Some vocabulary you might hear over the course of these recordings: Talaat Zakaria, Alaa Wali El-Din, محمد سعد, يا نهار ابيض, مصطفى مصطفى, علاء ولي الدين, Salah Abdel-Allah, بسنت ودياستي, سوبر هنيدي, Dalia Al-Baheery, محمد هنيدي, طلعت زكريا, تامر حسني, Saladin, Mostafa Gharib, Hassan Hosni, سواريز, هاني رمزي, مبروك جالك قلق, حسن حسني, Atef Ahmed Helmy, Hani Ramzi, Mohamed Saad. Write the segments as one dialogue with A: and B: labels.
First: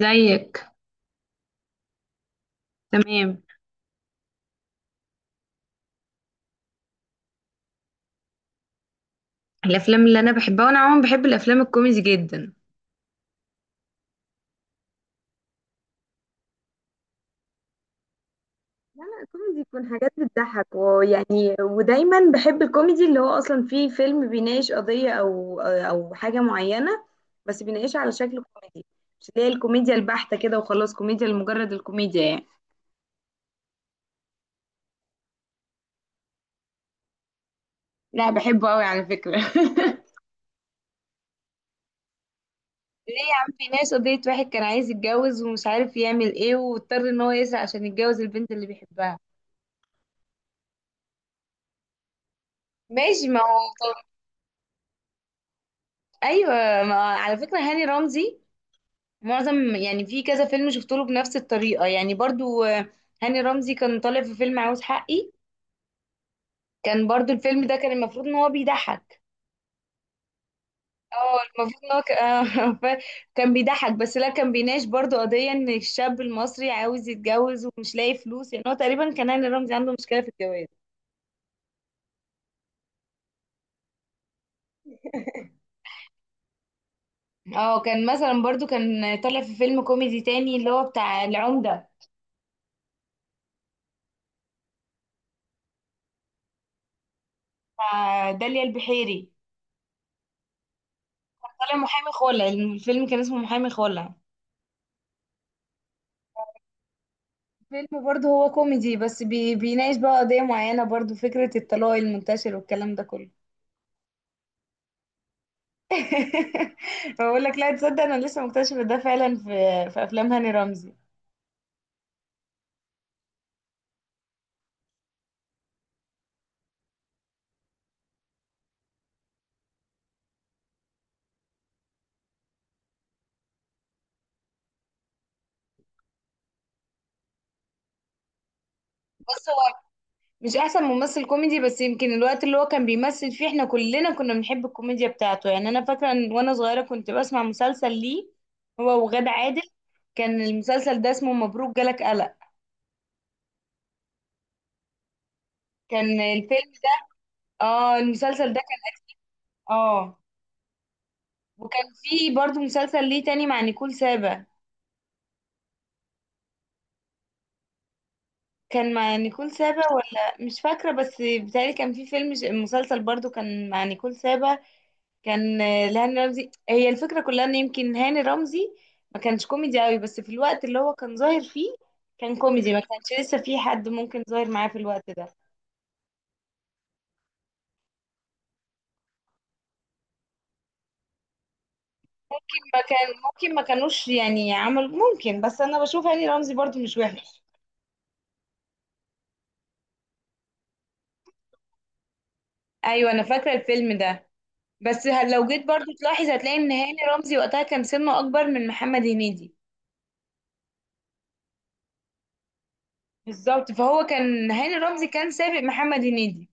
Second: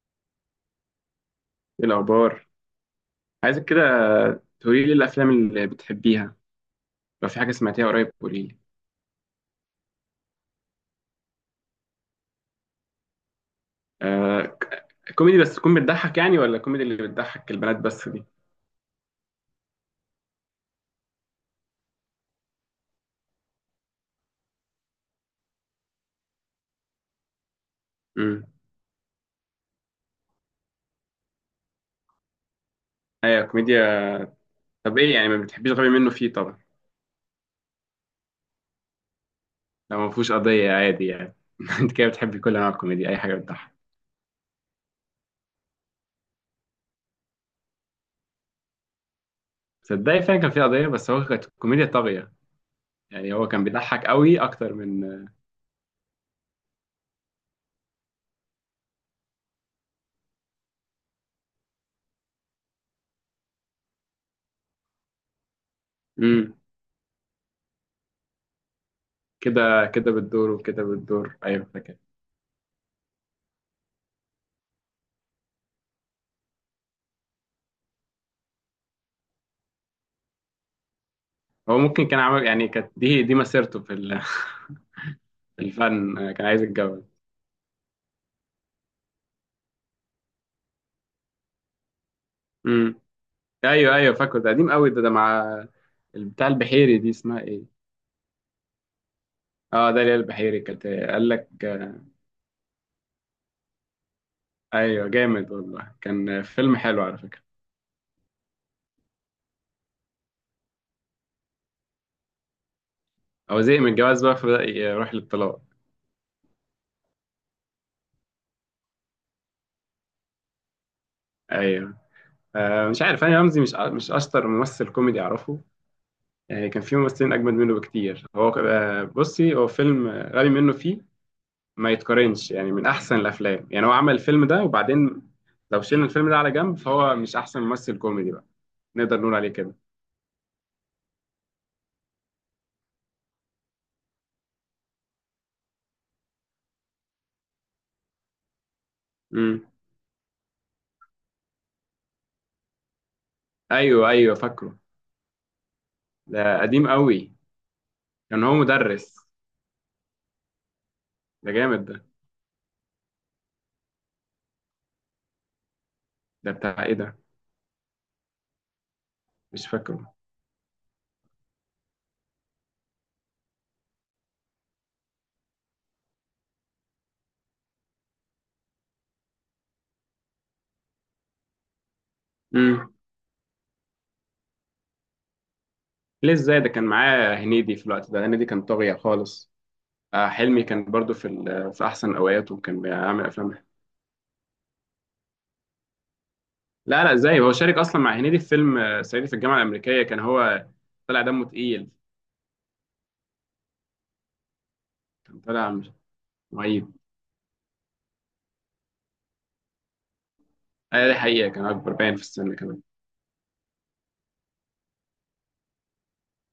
A: زيك.
B: ايه الاخبار؟
A: تمام.
B: عايزك كده تقولي لي الافلام اللي بتحبيها. لو في حاجه سمعتيها قريب قولي لي.
A: الافلام اللي انا بحبها، وانا عموما بحب الافلام الكوميدي جدا.
B: آه ك- كوميدي بس تكون بتضحك يعني، ولا كوميدي اللي بتضحك البنات بس دي؟
A: لا لا، الكوميدي يكون حاجات بتضحك، ويعني ودايما بحب الكوميدي اللي هو اصلا فيه فيلم بيناقش قضية او حاجة معينة، بس بيناقشها على شكل
B: امم.
A: كوميدي. مش اللي هي الكوميديا البحتة كده وخلاص، كوميديا لمجرد الكوميديا يعني.
B: ايوه، كوميديا. طب ايه يعني؟ ما بتحبيش غبي منه فيه طبعا.
A: لا بحبه قوي على فكرة.
B: لو ما فيهوش قضيه عادي يعني. انت كده بتحبي كل انواع الكوميديا،
A: ليه
B: اي
A: يا
B: حاجه
A: عم، في
B: بتضحك.
A: ناس قضية واحد كان عايز يتجوز ومش عارف يعمل ايه، واضطر ان هو يسرق عشان يتجوز البنت اللي بيحبها.
B: صدقني فعلا كان في قضيه، بس هو كانت كوميديا طاغيه.
A: ماشي
B: يعني
A: ما
B: هو كان
A: هو.
B: بيضحك قوي اكتر من...
A: ايوه. ما على فكره هاني رمزي معظم، يعني في كذا فيلم شفت له بنفس الطريقه يعني برضو هاني رمزي كان طالع في فيلم عاوز حقي.
B: امم.
A: كان برضو الفيلم ده كان المفروض ان هو بيضحك.
B: كده كده بتدور، وكده بتدور،
A: اه،
B: ايوه
A: المفروض ان
B: فاكر.
A: هو ف- كان بيضحك، بس لا كان بيناقش برضو قضيه ان الشاب المصري عاوز يتجوز ومش لاقي فلوس. يعني هو تقريبا كان هاني رمزي عنده مشكله في الجواز.
B: هو ممكن كان عمل يعني، كانت دي مسيرته في الفن، كان عايز يتجوز.
A: اه، كان مثلا برضو كان طالع في فيلم كوميدي تاني اللي هو بتاع العمده،
B: امم. ايوه، ايوه فاكره. ده قديم قوي ده مع بتاع البحيري، دي اسمها ايه؟
A: بتاع داليا البحيري.
B: اه، داليا البحيري، كانت قال لك
A: طالع
B: آه،
A: محامي خلع، الفيلم كان اسمه محامي خلع.
B: ايوه جامد والله، كان فيلم حلو على فكرة.
A: فيلم برضه هو كوميدي، بس بيناقش بقى قضية معينة، برضه فكرة الطلاق المنتشر والكلام ده كله.
B: هو زهق من الجواز بقى، فبدأ يروح للطلاق.
A: بقول لك لا تصدق، انا لسه مكتشفة ده فعلا في افلام هاني رمزي.
B: ايوه. مش عارف، هاني رمزي مش اشطر ممثل كوميدي اعرفه. يعني كان في ممثلين اجمد منه بكتير. هو بصي، هو فيلم غبي منه فيه ما يتقارنش يعني، من احسن الافلام يعني. هو عمل الفيلم ده، وبعدين لو شلنا الفيلم ده على جنب، فهو مش احسن ممثل كوميدي بقى. نقدر نقول
A: بص،
B: عليه كده.
A: هو مش احسن ممثل كوميدي، بس يمكن الوقت اللي هو كان بيمثل فيه احنا كلنا كنا بنحب الكوميديا بتاعته. يعني انا فاكرة ان وانا صغيرة كنت بسمع مسلسل ليه، هو وغادة عادل.
B: امم.
A: كان المسلسل ده اسمه مبروك جالك قلق.
B: ايوه، ايوه فاكره،
A: كان
B: ده
A: الفيلم،
B: قديم قوي.
A: اه
B: كان
A: المسلسل
B: هو
A: ده كان،
B: مدرس.
A: اه
B: ده
A: وكان
B: جامد ده.
A: في برضو مسلسل ليه تاني مع نيكول سابا.
B: ده بتاع ايه ده؟
A: كان مع نيكول
B: مش
A: سابا
B: فاكره.
A: ولا مش فاكرة، بس بتهيألي كان في فيلم مسلسل برضو كان مع نيكول سابا. كان لهاني رمزي. هي الفكرة كلها ان يمكن هاني رمزي ما كانش كوميدي قوي، بس في الوقت اللي هو كان ظاهر فيه كان كوميدي، ما
B: امم.
A: كانش لسه في حد ممكن ظاهر معاه في الوقت ده.
B: ليه؟ ازاي؟ ده كان معاه هنيدي في الوقت ده، هنيدي كان طاغية خالص. آه، حلمي كان برضو في في احسن اوقاته
A: ما
B: وكان
A: كان
B: بيعمل
A: ممكن
B: افلام.
A: ما كانوش يعني عمل ممكن، بس انا بشوف هاني رمزي برضو مش
B: لا، لا،
A: وحش.
B: ازاي؟ هو شارك اصلا مع هنيدي في فيلم، صعيدي في الجامعة الأمريكية، كان هو طلع دمه تقيل.
A: ايوه انا فاكرة الفيلم ده، بس هل
B: كان
A: لو جيت
B: طلع
A: برضو
B: مش-
A: تلاحظ هتلاقي ان
B: معيب.
A: هاني رمزي وقتها كان سنه اكبر من محمد هنيدي.
B: دي حقيقة، كان اكبر باين في السن كمان.
A: بالظبط، فهو كان هاني رمزي كان سابق محمد هنيدي.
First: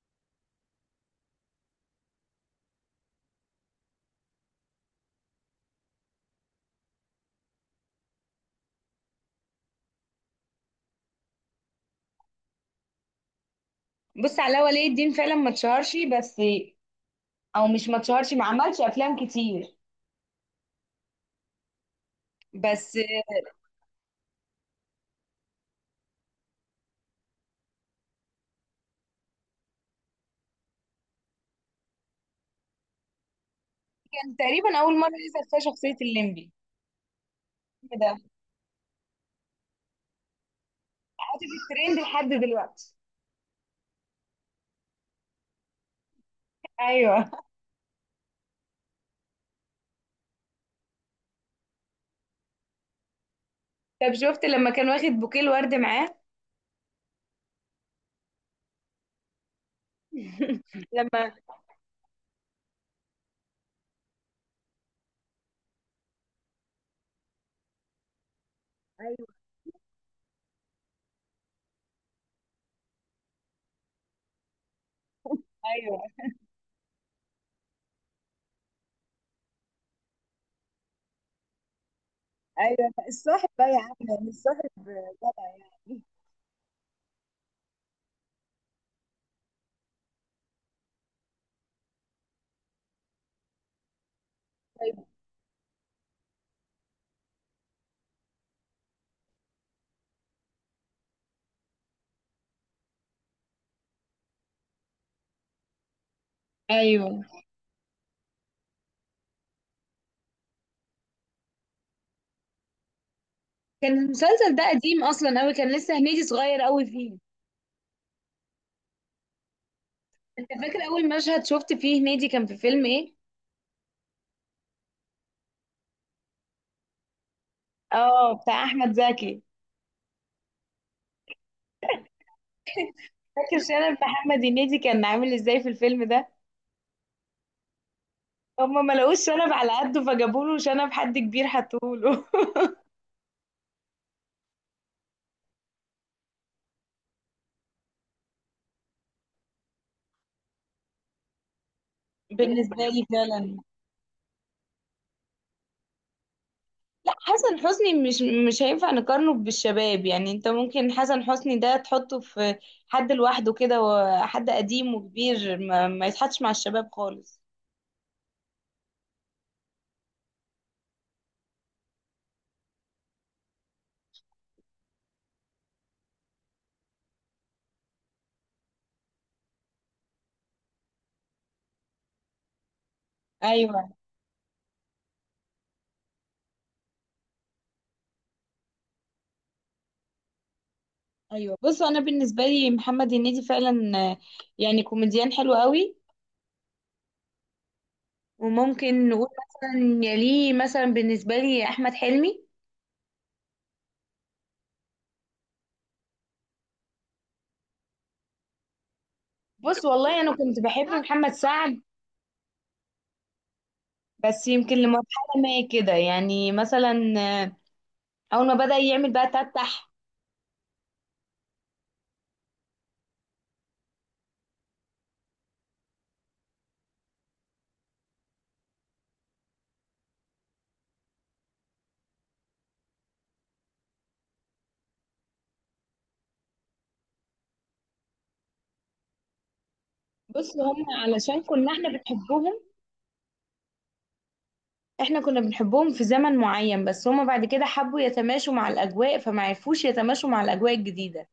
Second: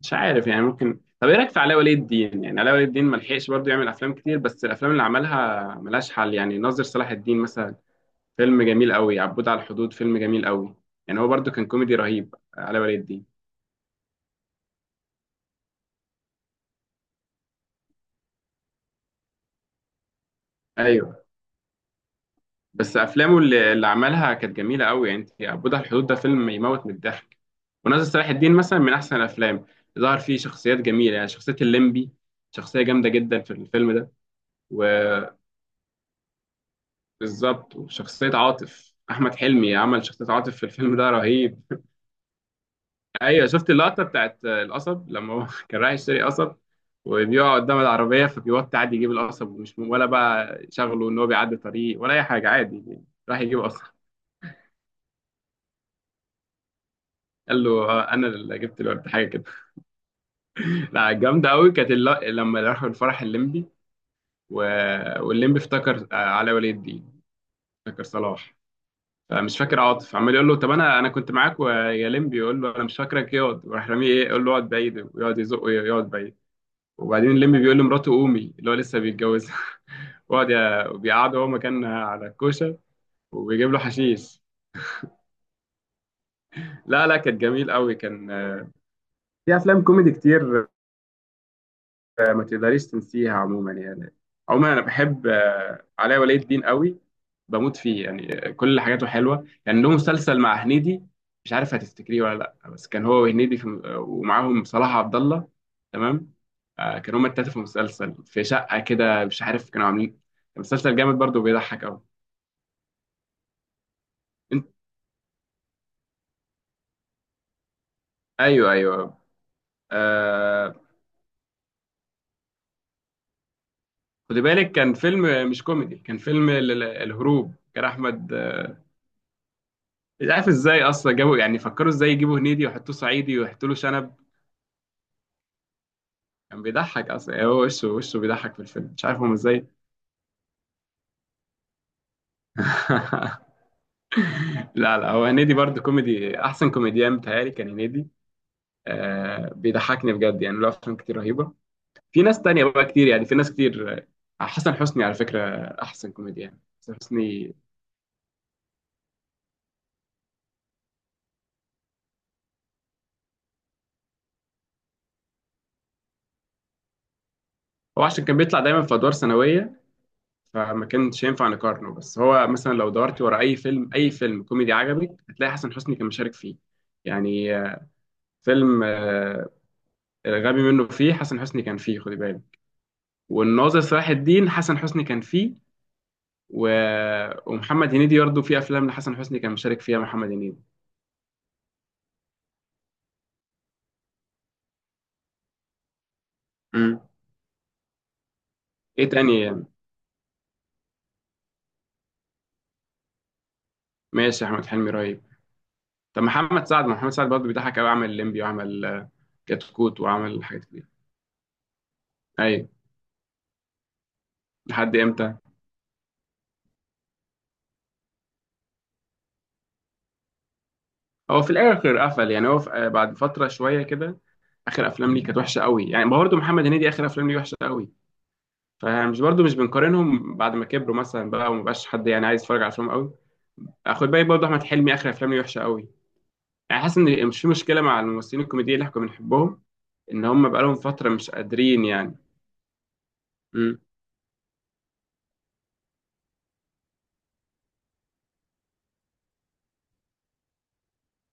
B: مش عارف يعني، ممكن. طب ايه رايك في علاء ولي الدين؟ يعني علاء ولي الدين ما لحقش برضه يعمل افلام كتير، بس الافلام اللي عملها ملهاش حل. يعني ناظر صلاح الدين مثلا فيلم جميل قوي، عبود على الحدود فيلم جميل قوي. يعني هو برضه كان كوميدي رهيب، علاء ولي الدين.
A: بص، علاء ولي الدين فعلا ما اتشهرش، بس او مش ما اتشهرش، ما عملش افلام كتير.
B: ايوه.
A: بس
B: بس افلامه اللي عملها كانت جميله قوي. يعني انت، عبود على الحدود ده فيلم يموت من الضحك. وناظر صلاح الدين مثلا من احسن الافلام، ظهر فيه شخصيات جميله، يعني شخصيه الليمبي، شخصيه جامده جدا في الفيلم ده.
A: كان تقريبا
B: و...
A: اول مره يظهر فيها شخصيه الليمبي.
B: بالظبط،
A: ده
B: وشخصية عاطف. أحمد حلمي عمل شخصية عاطف في الفيلم ده
A: قعدت في
B: رهيب.
A: الترند لحد دلوقتي.
B: أيوة، شفت اللقطة بتاعت القصب لما هو كان رايح يشتري قصب،
A: ايوه.
B: وبيقع قدام العربية فبيوطي عادي يجيب القصب، ومش ولا بقى شغله إن هو بيعدي طريق ولا أي حاجة، عادي راح يجيب قصب.
A: طب شفت لما كان واخد بوكيه الورد معاه؟
B: قال له، أنا اللي جبت الورد، حاجة كده. لا،
A: لما.
B: جامدة أوي، كانت لما راحوا الفرح الليمبي و... والليمبي افتكر، علاء ولي الدين. افتكر صلاح.
A: ايوه.
B: مش فاكر. عاطف عمال يقول له طب انا كنت معاك، ويا لمبي يقول له انا مش فاكرك، اقعد. وراح راميه، ايه يقول له؟ اقعد بعيد. ويقعد يزقه،
A: ايوه.
B: يقعد بعيد. وبعدين لمبي بيقول لمراته قومي، اللي هو لسه بيتجوزها. وقعد بيقعده هو مكانها على الكوشه.
A: ايوه الصاحب بقى
B: وبيجيب
A: يا
B: له
A: عم، يعني
B: حشيش.
A: الصاحب جدع يعني.
B: لا، لا، كانت جميل قوي، كان، في افلام كوميدي كتير ما تقدريش تنسيها عموما يعني. عموما انا
A: طيب.
B: بحب، علاء ولي الدين قوي، بموت فيه. يعني كل حاجاته حلوه. يعني له مسلسل مع هنيدي، مش عارف هتفتكريه ولا لا. بس كان هو وهنيدي في، ومعاهم صلاح عبد الله، تمام؟ كانوا
A: ايوه،
B: هما التلاته في مسلسل في شقه كده، مش عارف كانوا عاملين، كان مسلسل جامد برضه بيضحك قوي.
A: كان المسلسل
B: انت،
A: ده قديم اصلا قوي، كان لسه هنيدي صغير قوي فيه.
B: ايوه، ايوه،
A: انت
B: آه.
A: فاكر اول مشهد شفت فيه هنيدي كان في فيلم ايه؟
B: خدي بالك كان فيلم مش كوميدي، كان فيلم الهروب، كان
A: اه
B: احمد.
A: بتاع احمد زكي.
B: مش عارف ازاي اصلا جابوا، يعني فكروا ازاي يجيبوا هنيدي ويحطوه صعيدي
A: فاكر
B: ويحطوا له
A: شنب
B: شنب؟
A: محمد هنيدي كان عامل ازاي في الفيلم ده؟
B: كان بيضحك اصلا يعني، هو وشه وشه بيضحك في
A: هما ما
B: الفيلم، مش عارف
A: لقوش
B: هم
A: شنب
B: ازاي.
A: على قده فجابوا له شنب حد كبير حطوه له.
B: لا، لا، هو هنيدي برضه كوميدي، احسن كوميديان بتهيألي كان هنيدي. آه، بيضحكني بجد، يعني له افلام كتير رهيبه. في ناس تانية
A: بالنسبة
B: بقى
A: لي
B: كتير، يعني في ناس
A: فعلا،
B: كتير. حسن حسني على فكره، احسن كوميديان حسن
A: لا
B: حسني.
A: حسن حسني مش هينفع نقارنه بالشباب يعني. انت ممكن حسن حسني ده تحطه في حد لوحده كده، وحد قديم وكبير ما يتحطش مع الشباب خالص.
B: هو عشان كان بيطلع دايما في ادوار ثانويه، فما كانش ينفع نقارنه. بس هو مثلا لو دورت ورا اي فيلم، اي فيلم كوميدي عجبك، هتلاقي حسن حسني كان مشارك فيه. يعني، فيلم، الغبي منه فيه، حسن حسني كان فيه خدي بالك. والناظر
A: ايوه
B: صلاح الدين، حسن حسني كان فيه. و... ومحمد هنيدي برضه في افلام لحسن حسني كان مشارك فيها محمد هنيدي.
A: ايوه. بص انا بالنسبه لي محمد هنيدي فعلا يعني كوميديان حلو قوي.
B: امم. ايه
A: وممكن نقول
B: تاني يعني؟
A: مثلا يليه مثلا بالنسبه لي احمد حلمي.
B: ماشي، احمد حلمي رهيب. طب محمد سعد، ما محمد سعد برضه بيضحك قوي، عمل الليمبي وعمل،
A: بص
B: كتكوت
A: والله انا
B: وعمل
A: كنت
B: حاجات
A: بحب
B: كتير.
A: محمد سعد،
B: ايوه.
A: بس يمكن
B: لحد امتى؟
A: لمرحله ما كده، يعني مثلا اول ما بدأ يعمل بقى تتح.
B: هو في الاخر قفل يعني، هو في... آه، بعد فتره شويه كده، اخر افلام ليه كانت وحشه قوي. يعني برضه محمد هنيدي اخر افلام ليه وحشه قوي، فمش برضو مش بنقارنهم بعد ما كبروا مثلا بقى، ومبقاش حد يعني عايز يتفرج على افلامهم قوي. خد بالك برضو احمد حلمي اخر افلامه وحشه قوي. يعني حاسس ان مش في مشكله مع الممثلين الكوميديين اللي احنا كنا بنحبهم، ان هم
A: بص
B: بقالهم
A: هم
B: فتره مش
A: علشان كنا
B: قادرين
A: احنا
B: يعني.
A: بنحبهم،
B: مم.
A: احنا كنا بنحبهم في زمن معين، بس هم بعد كده حبوا يتماشوا مع الاجواء، فما عرفوش يتماشوا مع الاجواء الجديده.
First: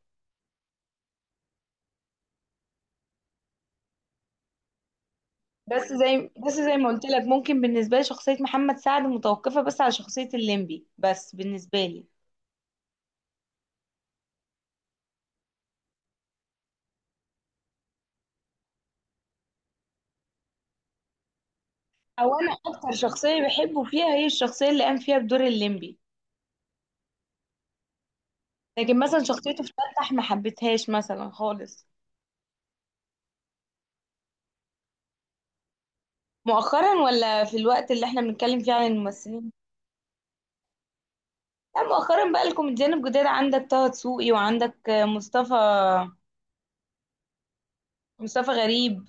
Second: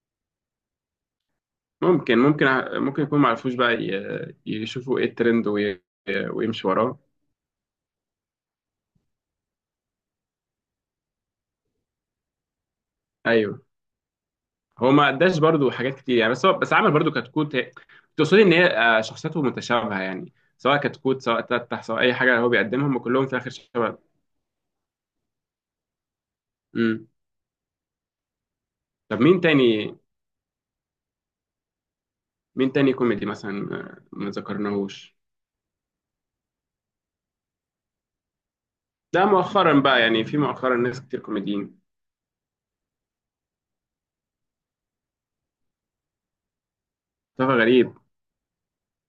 B: ممكن يكون ما عرفوش بقى يشوفوا ايه الترند
A: بس زي بس
B: ويمشوا
A: زي ما
B: وراه.
A: قلت لك، ممكن بالنسبه لي شخصيه محمد سعد متوقفه بس على شخصيه الليمبي، بس بالنسبه لي
B: ايوه. هو ما قداش برضو حاجات كتير يعني، بس هو بس عمل برضو كتكوت. تقصدي ان هي، شخصيته متشابهه يعني، سواء كتكوت سواء تتح سواء اي
A: او
B: حاجه، هو
A: انا اكتر
B: بيقدمهم كلهم في
A: شخصيه
B: الاخر
A: بحبه
B: شباب.
A: فيها هي الشخصيه اللي قام فيها بدور الليمبي. لكن
B: طب
A: مثلا
B: مين
A: شخصيته في
B: تاني؟
A: تفتح ما حبيتهاش مثلا خالص.
B: مين تاني كوميدي مثلا، ما ذكرناهوش؟
A: مؤخرا ولا في الوقت اللي احنا بنتكلم فيه عن
B: ده
A: الممثلين؟
B: مؤخرا بقى؟ يعني في مؤخرا ناس كتير كوميديين،
A: لا مؤخرا بقى، الكوميديان الجداد، عندك طه دسوقي وعندك مصطفى.
B: مصطفى غريب.
A: مصطفى غريب.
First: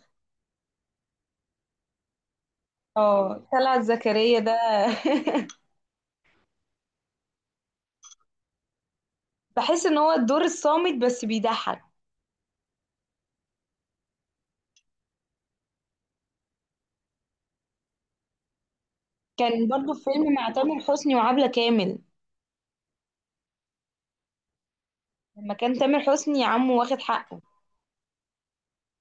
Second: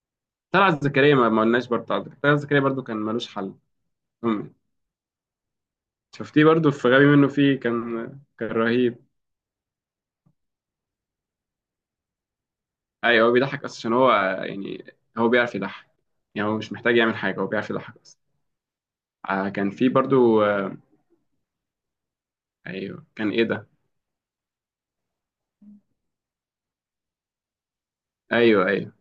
B: طلعت زكريا ما قلناش برضه، طلعت زكريا برضه كان ملوش
A: اه
B: حل.
A: طلعت زكريا
B: أمي.
A: ده.
B: شفتيه برضه في غبي منه فيه، كان رهيب.
A: بحس ان هو الدور الصامت بس بيضحك.
B: ايوه، هو بيضحك اصلا عشان هو، يعني هو بيعرف يضحك. يعني هو مش محتاج يعمل حاجه، هو بيعرف يضحك اصلا.
A: كان
B: كان في
A: برضو فيلم
B: برضه
A: مع
B: آه،
A: تامر حسني وعبلة كامل،
B: ايوه، كان ايه ده؟
A: لما كان تامر حسني عمه واخد حقه.
B: ايوه، ايوه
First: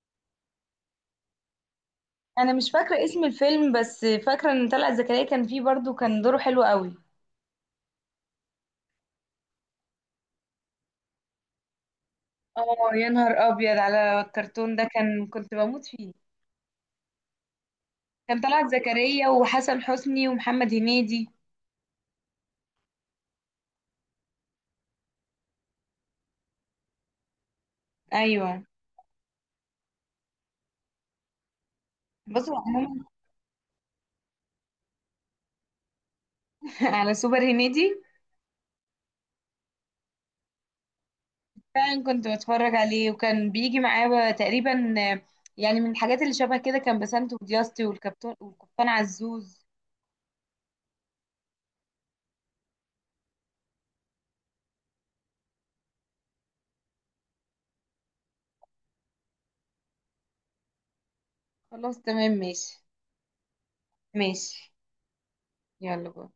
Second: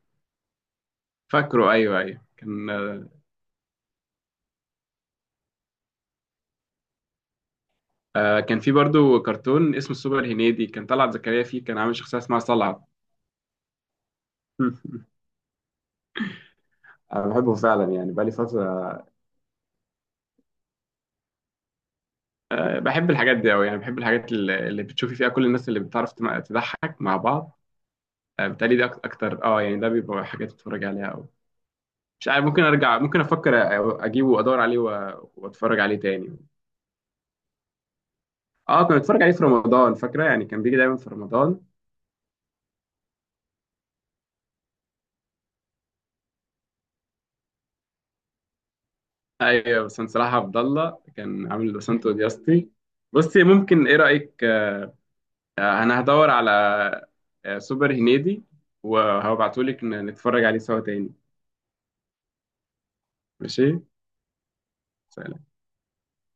B: فاكره، ايوه، ايوه
A: انا مش
B: كان
A: فاكره
B: آه،
A: اسم الفيلم، بس فاكره ان طلعت زكريا كان فيه برضو، كان دوره حلو قوي.
B: آه، كان في برضو كرتون اسمه السوبر هنيدي، كان طلعت زكريا فيه، كان عامل شخصية اسمها صلعة.
A: اه يا نهار ابيض على الكرتون ده، كان كنت بموت فيه.
B: انا بحبه فعلا يعني، بقالي
A: كان طلعت
B: فتره.
A: زكريا وحسن حسني ومحمد هنيدي.
B: آه، بحب الحاجات دي أوي، يعني بحب الحاجات اللي بتشوفي فيها كل الناس اللي بتعرف تضحك مع بعض. آه،
A: ايوه.
B: بتهيألي ده أكتر يعني، ده بيبقى حاجات أتفرج عليها أوي. مش عارف،
A: بصوا
B: ممكن أرجع،
A: عموما.
B: ممكن أفكر أجيبه وأدور عليه وأتفرج عليه تاني.
A: على سوبر هنيدي،
B: أه، كنت بتفرج عليه في رمضان فاكرة، يعني كان بيجي دايما في رمضان.
A: فعلا كنت بتفرج عليه، وكان بيجي معاه بقى تقريبا يعني من الحاجات اللي شبه كده كان بسنت ودياستي والكابتن والقبطان عزوز.
B: أيوة، بس صلاح عبد الله كان عامل بسنتو دياستي. بصي، ممكن إيه رأيك، انا هدور على، سوبر هنيدي وهبعتهولك نتفرج عليه سوا تاني.
A: خلاص تمام ماشي.
B: ماشي.
A: ماشي. يلا بقى.